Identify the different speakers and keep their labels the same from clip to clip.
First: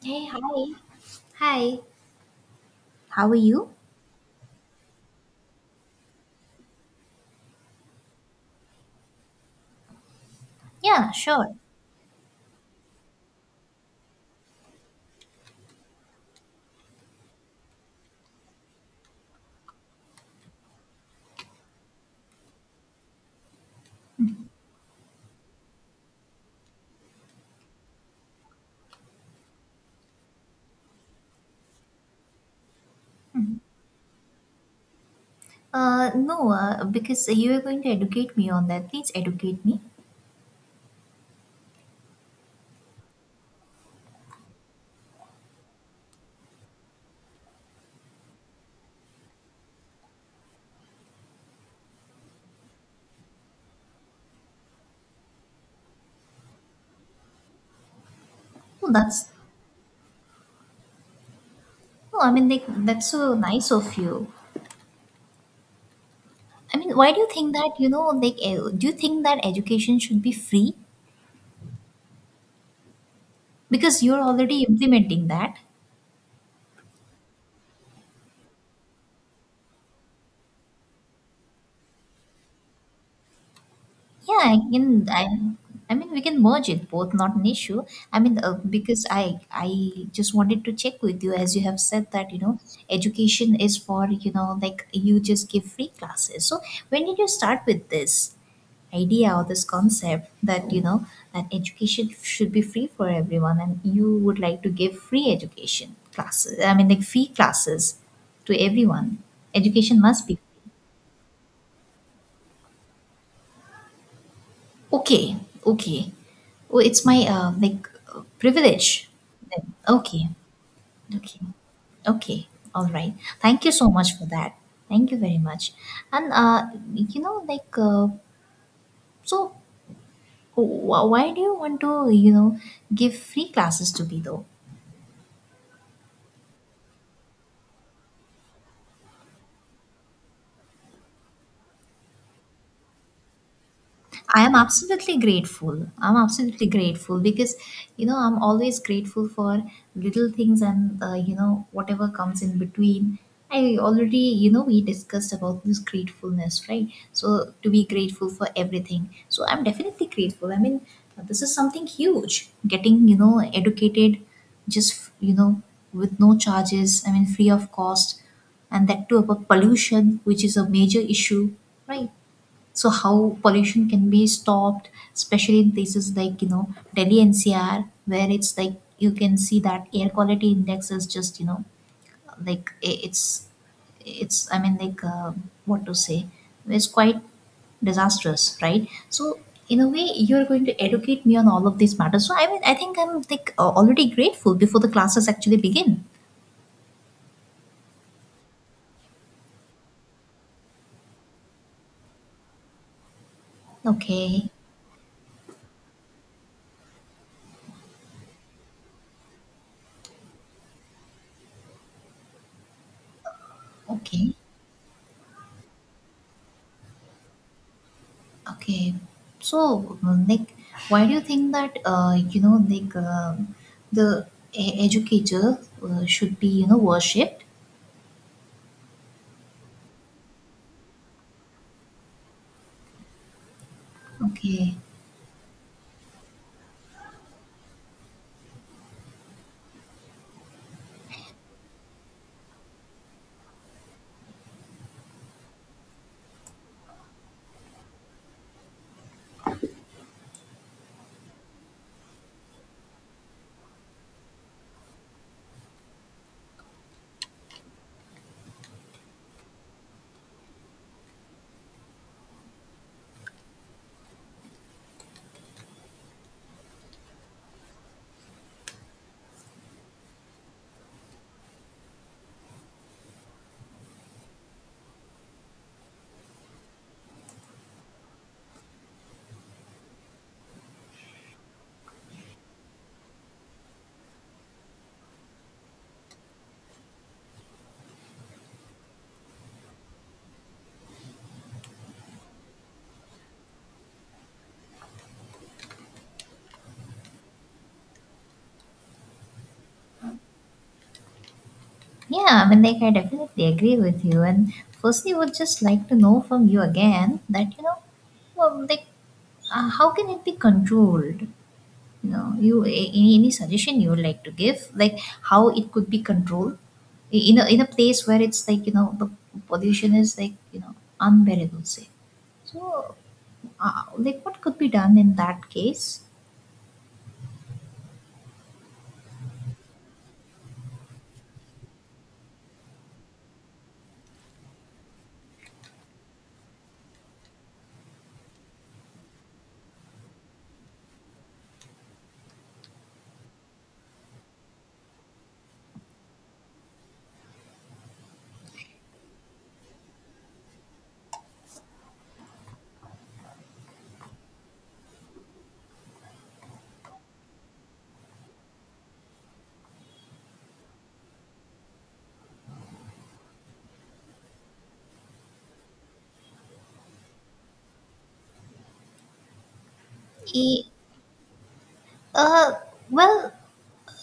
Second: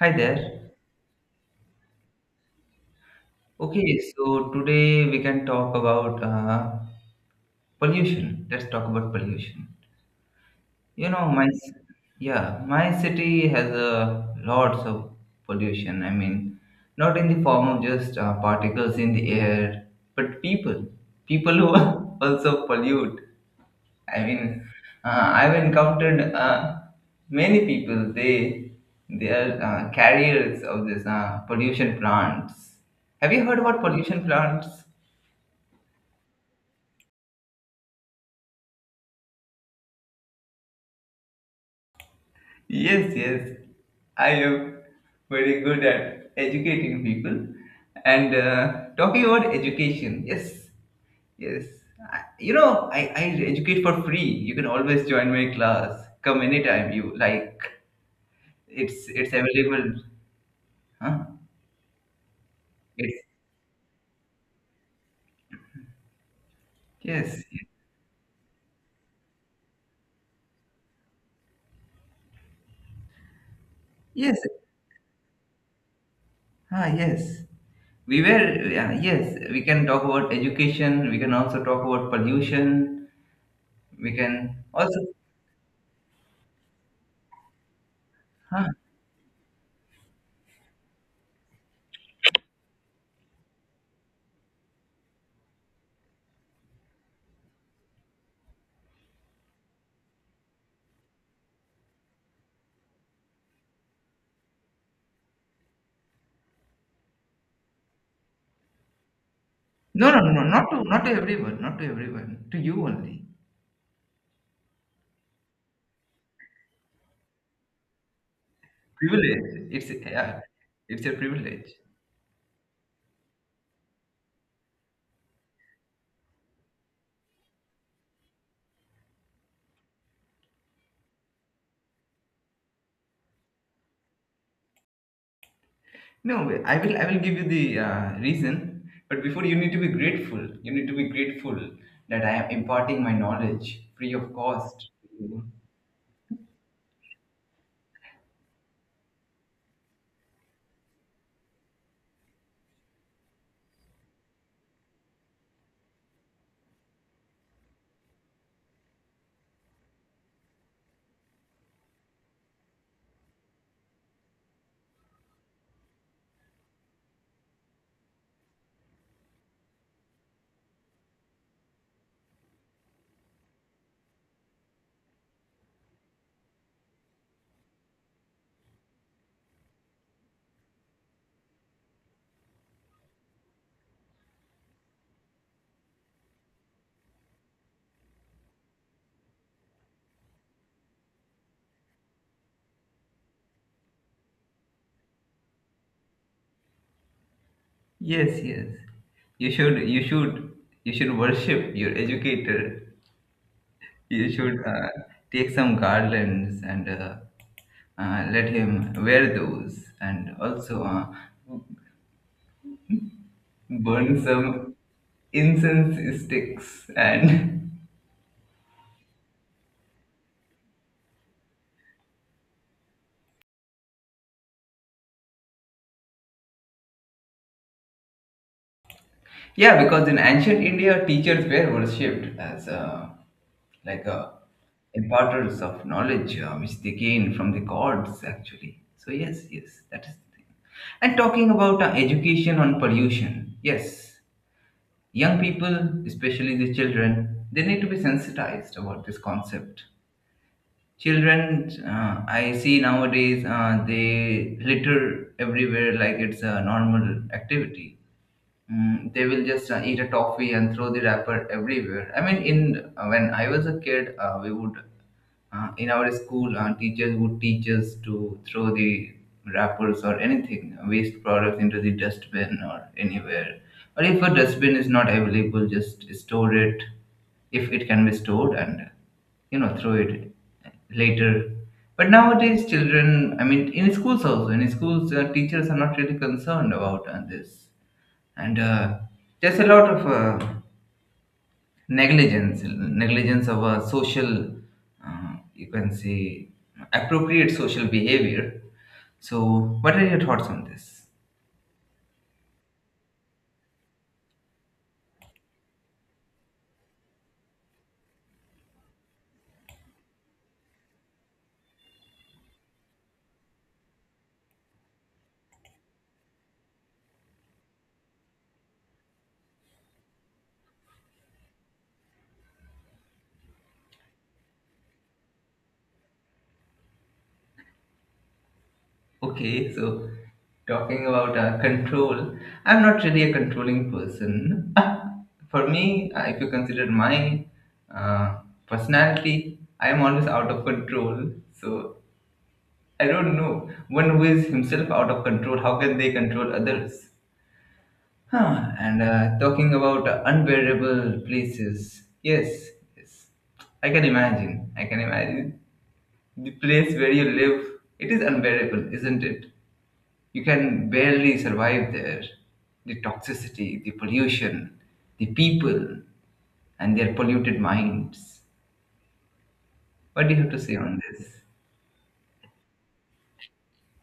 Speaker 1: Hi
Speaker 2: Hey,
Speaker 1: there.
Speaker 2: hi. Hi, how are you?
Speaker 1: Okay, so today we can talk about pollution. Let's talk about pollution. You
Speaker 2: Yeah,
Speaker 1: know, my
Speaker 2: sure.
Speaker 1: c- yeah, my city has a lots of pollution. I mean, not in the form of just particles in the air, but people who also pollute. I mean, I've encountered many people. They their carriers of this pollution plants. Have you heard about pollution plants?
Speaker 2: No, because you are going to educate me on that. Please educate me.
Speaker 1: Yes, yes. I am very good at educating people and talking about education. Yes, yes. I educate for free. You can always join my class. Come anytime you like.
Speaker 2: No,
Speaker 1: It's
Speaker 2: that's
Speaker 1: it's available. Huh?
Speaker 2: no. I mean, like, that's
Speaker 1: It's
Speaker 2: so nice of you. I mean, why do you
Speaker 1: yes.
Speaker 2: think that? Like, do you think that education should be free? Because you're
Speaker 1: Yes.
Speaker 2: already implementing that.
Speaker 1: Ah, yes. Yeah, yes, we can talk about education. We can also talk about pollution. We
Speaker 2: Yeah, I
Speaker 1: can also,
Speaker 2: can. I mean, we can merge it both, not an issue. I mean,
Speaker 1: huh?
Speaker 2: because I just wanted to check with you, as you have said that education is for like, you just give free classes. So when did you start with this idea or this concept that that education should be free for everyone, and you would like to give free education classes? I mean, like, free classes to everyone. Education
Speaker 1: No, no,
Speaker 2: must
Speaker 1: no,
Speaker 2: be.
Speaker 1: no, not to, not to everyone, not to everyone, to you only.
Speaker 2: Okay, okay. Oh, it's my like, privilege.
Speaker 1: Privilege.
Speaker 2: Then.
Speaker 1: It's,
Speaker 2: Okay,
Speaker 1: yeah, it's a
Speaker 2: okay,
Speaker 1: privilege.
Speaker 2: okay. All right. Thank you so much for that. Thank you very much. And like, so, why do you want to give free classes to me though?
Speaker 1: No, I will give you the reason. But before, you need to be grateful. You need to be grateful that I am imparting my knowledge free of
Speaker 2: I am
Speaker 1: cost.
Speaker 2: absolutely grateful. I'm absolutely grateful because, I'm always grateful for little things and, whatever comes in between. I already, we discussed about this gratefulness, right? So to be grateful for everything. So I'm definitely grateful. I mean, this is something huge. Getting, educated just, with no charges, I mean, free of cost, and that too about pollution, which is a major issue, right? So how pollution can be stopped, especially in places like, Delhi NCR, where it's like, you can see that air quality index is just, like, it's I mean, like, what to say, it's quite disastrous, right? So, in a way, you're going to educate me on all of these matters. So I mean, I think I'm like, already grateful before the classes actually begin.
Speaker 1: Yes, yes. You should, you should, you should worship your educator. You
Speaker 2: Okay,
Speaker 1: should take some garlands and let him wear those, and also burn
Speaker 2: okay.
Speaker 1: some incense sticks and
Speaker 2: Okay, so like, why do you think that like, the educator should be worshipped?
Speaker 1: Yeah, because in ancient India, teachers were worshipped as like uh,
Speaker 2: Okay,
Speaker 1: imparters of knowledge, which they gained from the gods, actually. So yes, yes, that is the thing. And talking about education on pollution, yes, young people, especially the children, they need to be sensitized about this concept. Children, I see nowadays, they litter everywhere like it's a normal activity. They will just eat a toffee and throw the wrapper everywhere. I mean, in when I was a kid, we would in our school, teachers would teach us to throw the wrappers or anything waste products into the dustbin or anywhere. Or if a dustbin is not available, just store it if it can be stored and you know throw it later. But nowadays, children, I mean, in schools also, in schools, teachers are not really concerned about this and there's a lot of negligence of social you can say appropriate social behavior. So what are your thoughts on this?
Speaker 2: yeah, I mean, like, I definitely agree with you. And firstly, would just like to know from you again that well, like, how can it be controlled? You know, you any suggestion you would like to give, like, how it could be controlled in a place where it's like, the pollution is like, unbearable, say. So, like, what could be done in that case?
Speaker 1: Okay, so talking about control, I'm not really a controlling person. For me, if you consider my uh, personality, I am always out of control. So I don't know, one who is himself out of control, how can they control others? Huh. And talking about unbearable places, yes, yes, I can imagine. I can imagine the place where you live. It is unbearable, isn't it? You can barely survive there. The toxicity, the pollution, the people, and their polluted minds. What do you have to
Speaker 2: E-
Speaker 1: say on this?
Speaker 2: uh, well,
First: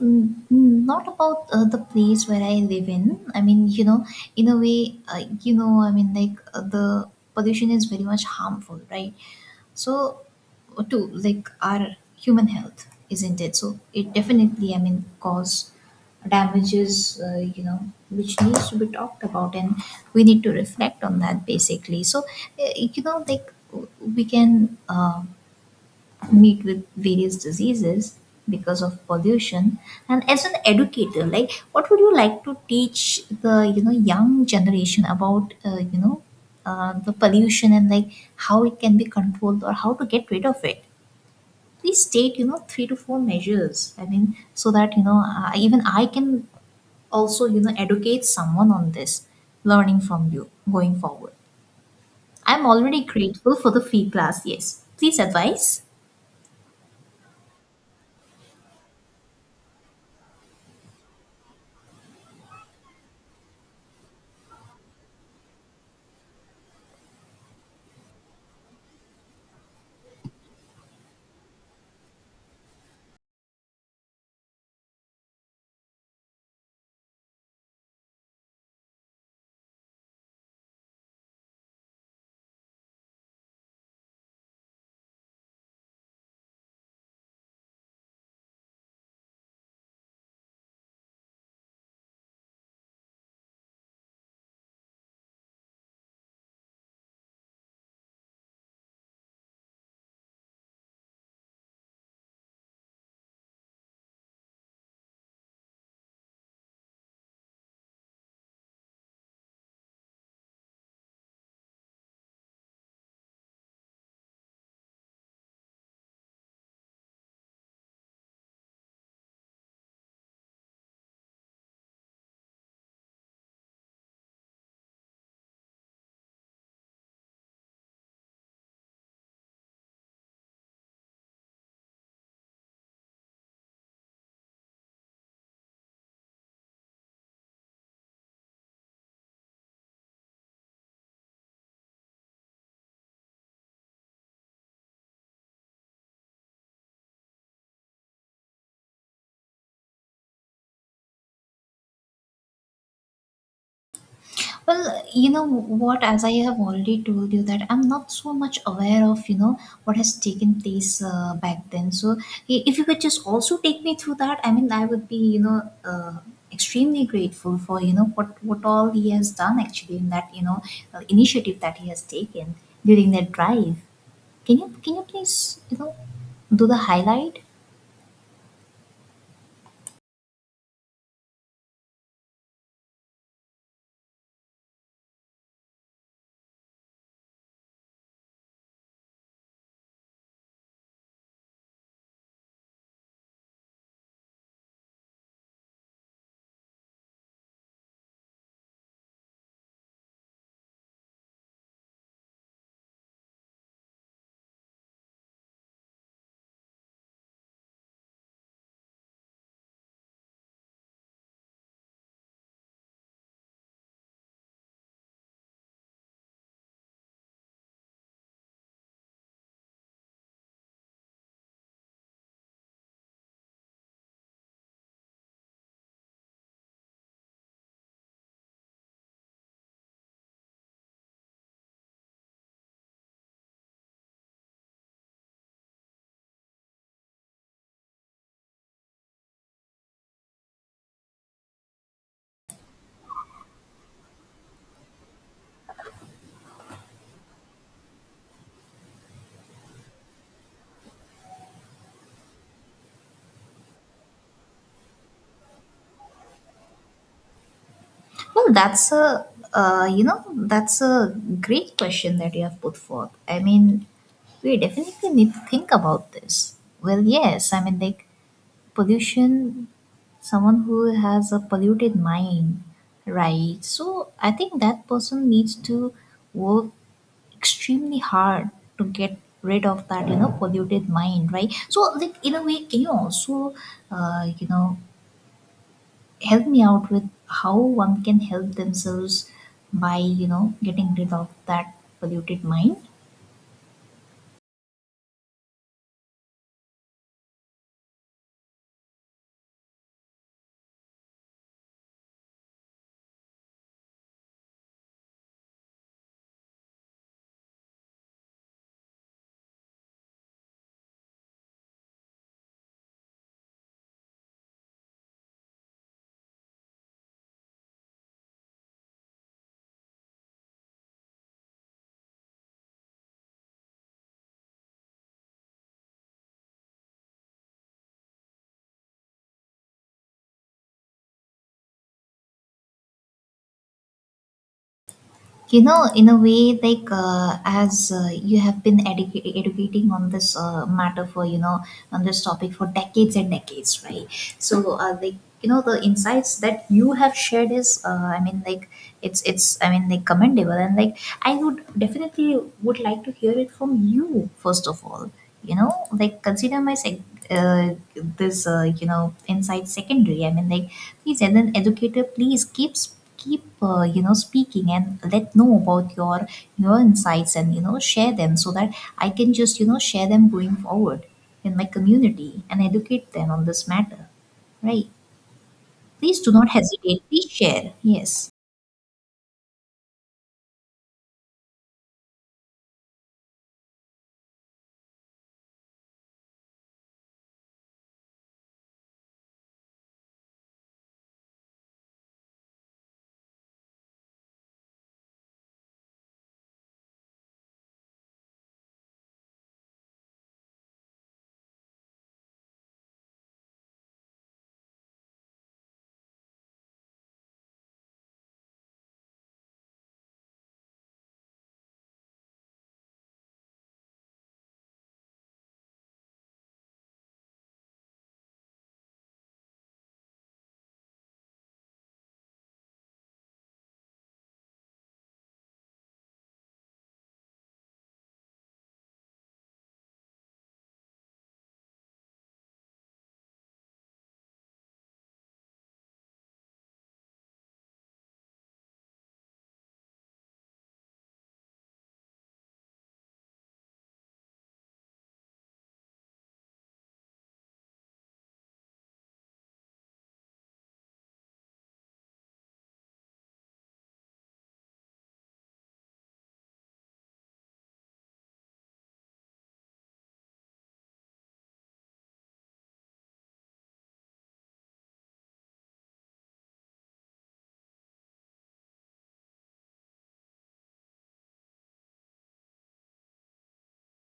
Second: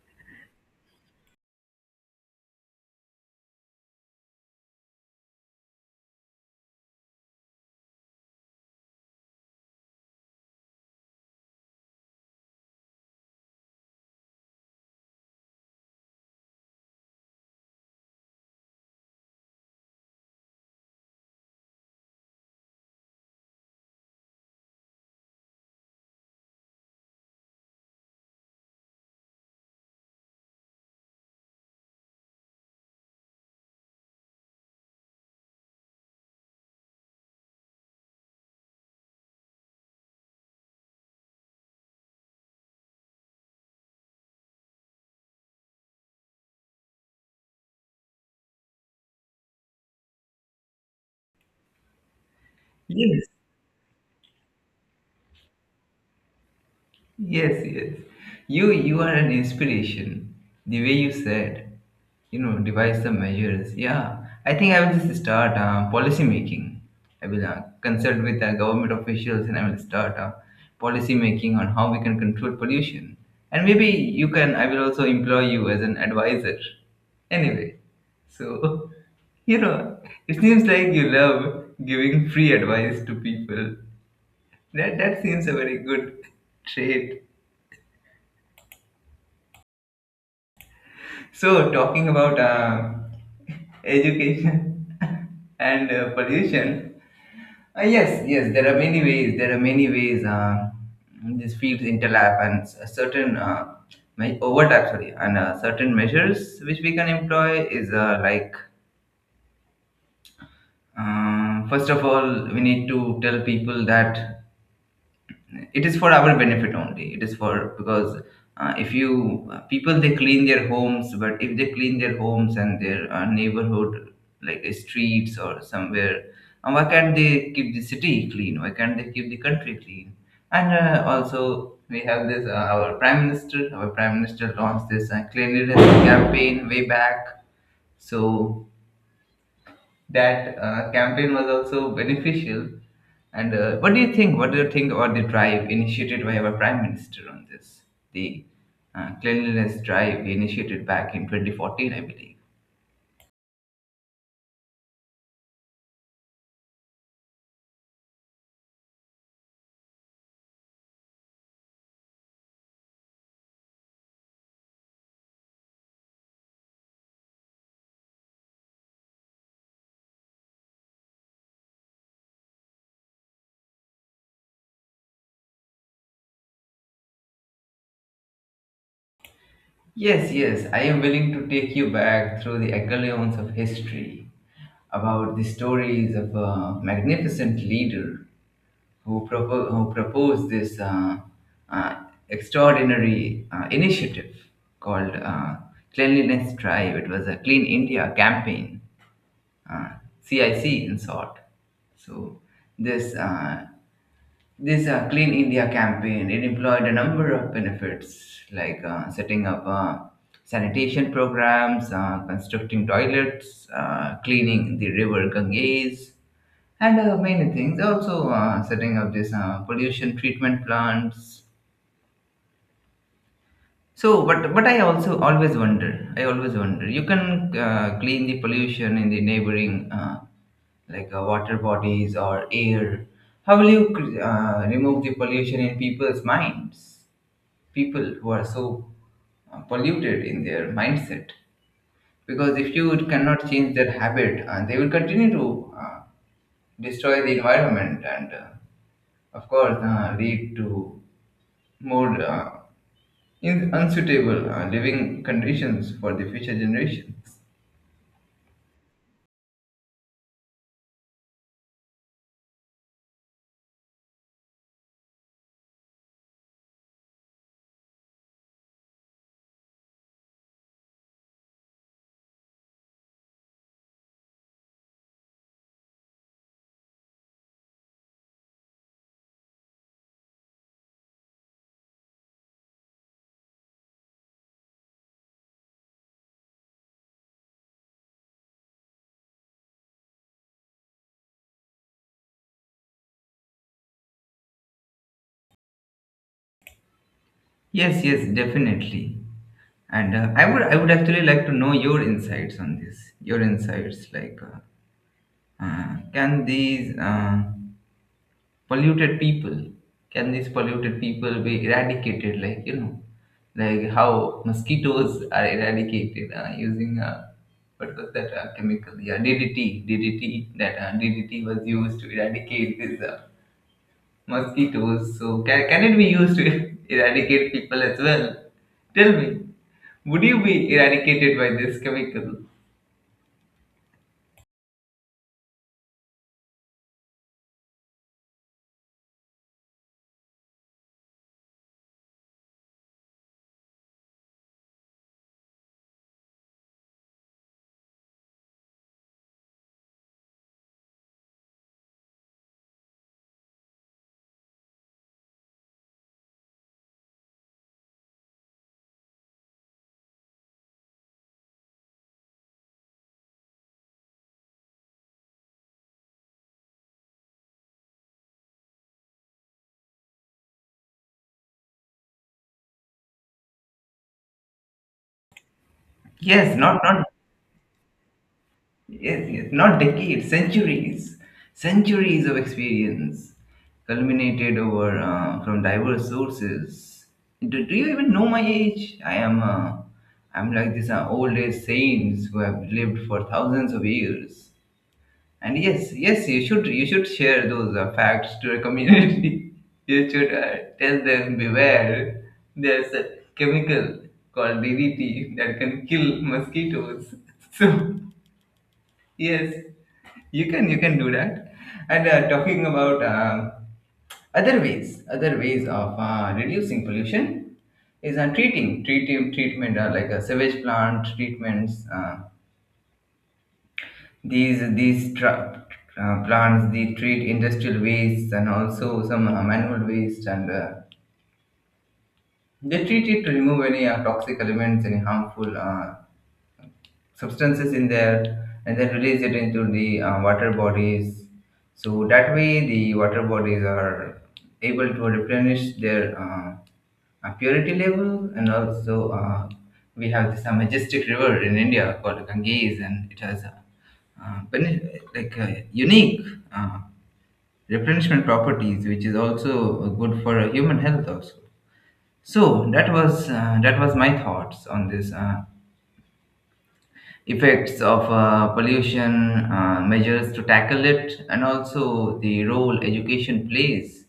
Speaker 2: not about the place where I live in. I mean, in a way, I mean, like, the pollution is very much harmful, right? So, to like our human health, isn't it? So it definitely, I mean, cause damages, which needs to be talked about, and we need to reflect on that, basically. So, like, we can meet with various diseases because of pollution. And as an educator, like, what would you like to teach the, young generation about the pollution, and like, how it can be controlled or how to get rid of it? Please state, three to four measures, I mean, so that even I can also educate someone on this, learning from you going forward. I'm already
Speaker 1: Yes,
Speaker 2: grateful for the free class. Yes, please advise.
Speaker 1: yes, yes. You are an inspiration. The way you said, you know, devise the measures. Yeah, I think I will just start policy making. I will consult with government officials and I will start policy making on how we can control pollution. And maybe you can. I will also employ you as an advisor. Anyway, so you know, it seems like you love giving free advice to people. That seems a very good trait. So, talking about education and pollution, yes, yes, there are many ways. There are many ways these fields interlap and overlap, sorry, and certain measures which we can employ is first of all, we need to tell people that it is for our benefit only. It is for because if you people, they clean their homes, but if they clean their homes and their neighborhood like streets or somewhere, and why can't they keep the city clean? Why can't they keep the country clean? And also we have this our prime minister launched this cleanliness campaign way back. So that campaign was also beneficial. And what do you think? What do you think about the drive initiated by our prime minister on this? The cleanliness drive he initiated back in 2014, I believe.
Speaker 2: Well, you know what, as I have already told you that I'm not so much aware of, what has taken place back then. So if you could just also take me through that, I mean, I would be, uh, extremely grateful for, what all he has done actually in that, initiative that he has taken during that drive. Can you please, do the highlight?
Speaker 1: Yes, yes, I am willing to take you back through the echelons of history about the stories of a magnificent leader who, who proposed this uh, extraordinary initiative called Cleanliness Drive. It was a Clean India campaign, uh, CIC in short. So, this uh, this Clean India campaign, it employed a number of benefits, like setting up sanitation programs, constructing toilets, cleaning the river Ganges, and many things, also setting up these pollution treatment plants. So, but I also always wonder. I always wonder. You can clean the pollution in the neighboring, water bodies or air. How will you remove the pollution in people's minds? People who are so polluted in their mindset. Because if you cannot change their habit, they will continue to destroy the environment and, of course, lead to more. In unsuitable living conditions for the future generations.
Speaker 2: Well, that's a great question that you have put forth. I mean, we definitely need to think about this. Well, yes, I mean, like, pollution. Someone who has a polluted mind, right? So I think that person needs to work extremely hard to get rid of that polluted mind, right? So like, in a way, can you also uh, you know help me out with how one can help themselves by getting rid of that polluted mind?
Speaker 1: Yes, yes, definitely. And I would actually like to know your insights on this. Your insights, like, can these polluted people, can these polluted people be eradicated? Like, you know, like how mosquitoes are eradicated using what was that chemical? Yeah, DDT. DDT. That DDT was used to eradicate this. Mosquitoes. So, can it be used to eradicate people as well? Tell me, would you be eradicated by this chemical?
Speaker 2: You know, in a way, like, as you have been educating on this matter for, on this topic for decades and decades, right? So like, the insights that you have shared is I mean, like, it's I mean, like, commendable. And like, I would definitely would like to hear it from you first of all. Like, consider my uh, this insight secondary, I mean, like. Please, as an educator, please keep speaking, and let know about your insights, and share them so that I can just share them going forward in my community and educate them on this matter, right? Please do not
Speaker 1: Yes, not
Speaker 2: hesitate,
Speaker 1: not
Speaker 2: please share. Yes.
Speaker 1: yes, yes, not decades, centuries, centuries of experience culminated over from diverse sources. Do you even know my age? I'm like this old age saints who have lived for thousands of years. And yes, yes, you should share those facts to the community. You should tell them beware. There's a chemical called DDT that can kill mosquitoes. So yes, you can do that. And talking about other ways of reducing pollution is treating treating treatment, like a sewage plant treatments. These plants, they treat industrial waste and also some manual waste, and they treat it to remove any toxic elements, any harmful substances in there, and then release it into the water bodies. So that way, the water bodies are able to replenish their purity level, and also we have this majestic river in India called Ganges, and it has uh, bene- unique uh, replenishment properties, which is also good for human health also. So that was my thoughts on this. Effects of pollution, measures to tackle it, and also the role education plays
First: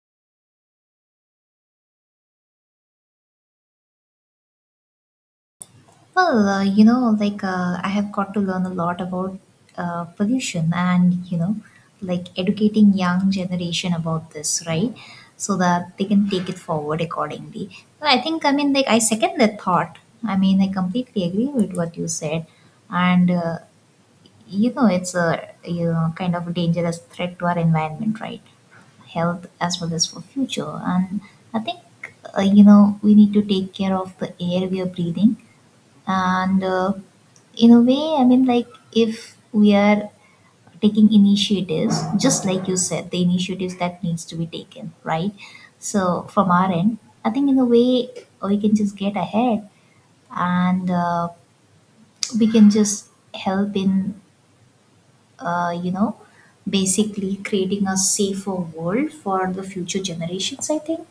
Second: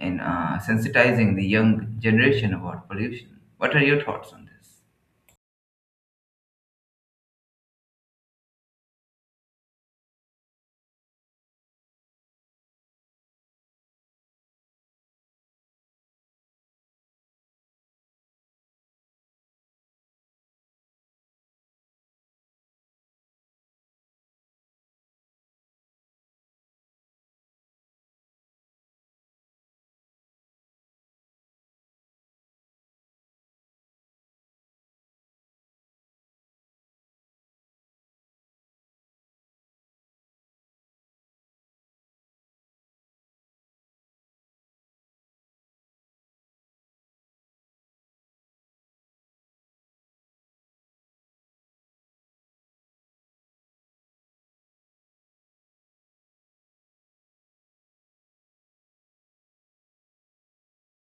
Speaker 1: in sensitizing the young generation about pollution. What are your thoughts on this?
Speaker 2: Well, like, I have got to learn a lot about pollution, and, like, educating young generation about this, right? So that they can take it forward accordingly. But I think, I mean, like, I second that thought. I mean, I completely agree with what you said. And, it's kind of a dangerous threat to our environment, right? Health, as well as for future. And I think we need to take care of the air we are breathing. And in a way, I mean, like, if we are taking initiatives just like you said, the initiatives that needs to be taken, right? So from our end, I think in a way we can just get ahead. And we can just help in, uh, you know basically creating a safer world for the future generations, I think,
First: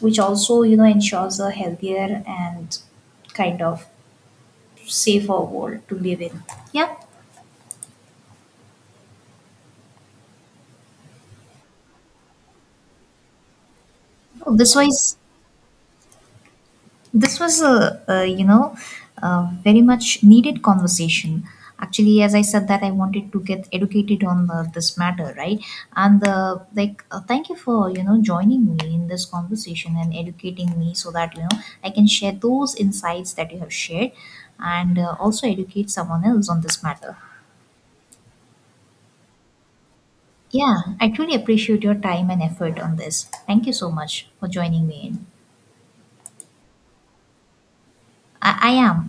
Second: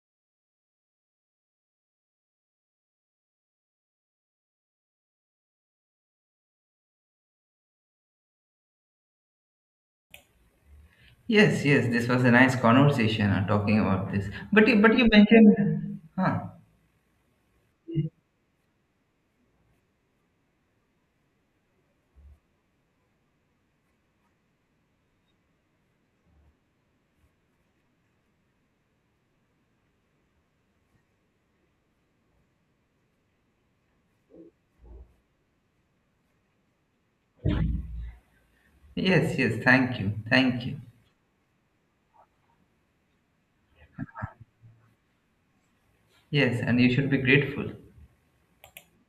Speaker 2: which also ensures a healthier and kind of safer world to live in. Yeah.
Speaker 1: Yes, yes, this was a nice conversation talking about this.
Speaker 2: Oh, this
Speaker 1: But you
Speaker 2: was
Speaker 1: mentioned, huh?
Speaker 2: this was a you know a very much needed conversation. Actually, as I said, that I wanted to get educated on this matter, right? And like, thank you for joining me in this conversation and educating me so that I can share those insights that you have shared, and also educate someone else on this matter.
Speaker 1: Yes, yes. Thank you, thank
Speaker 2: Yeah,
Speaker 1: you.
Speaker 2: I truly appreciate your time and effort on this. Thank you so much for joining me in.
Speaker 1: Yes, and you should be grateful.
Speaker 2: I am.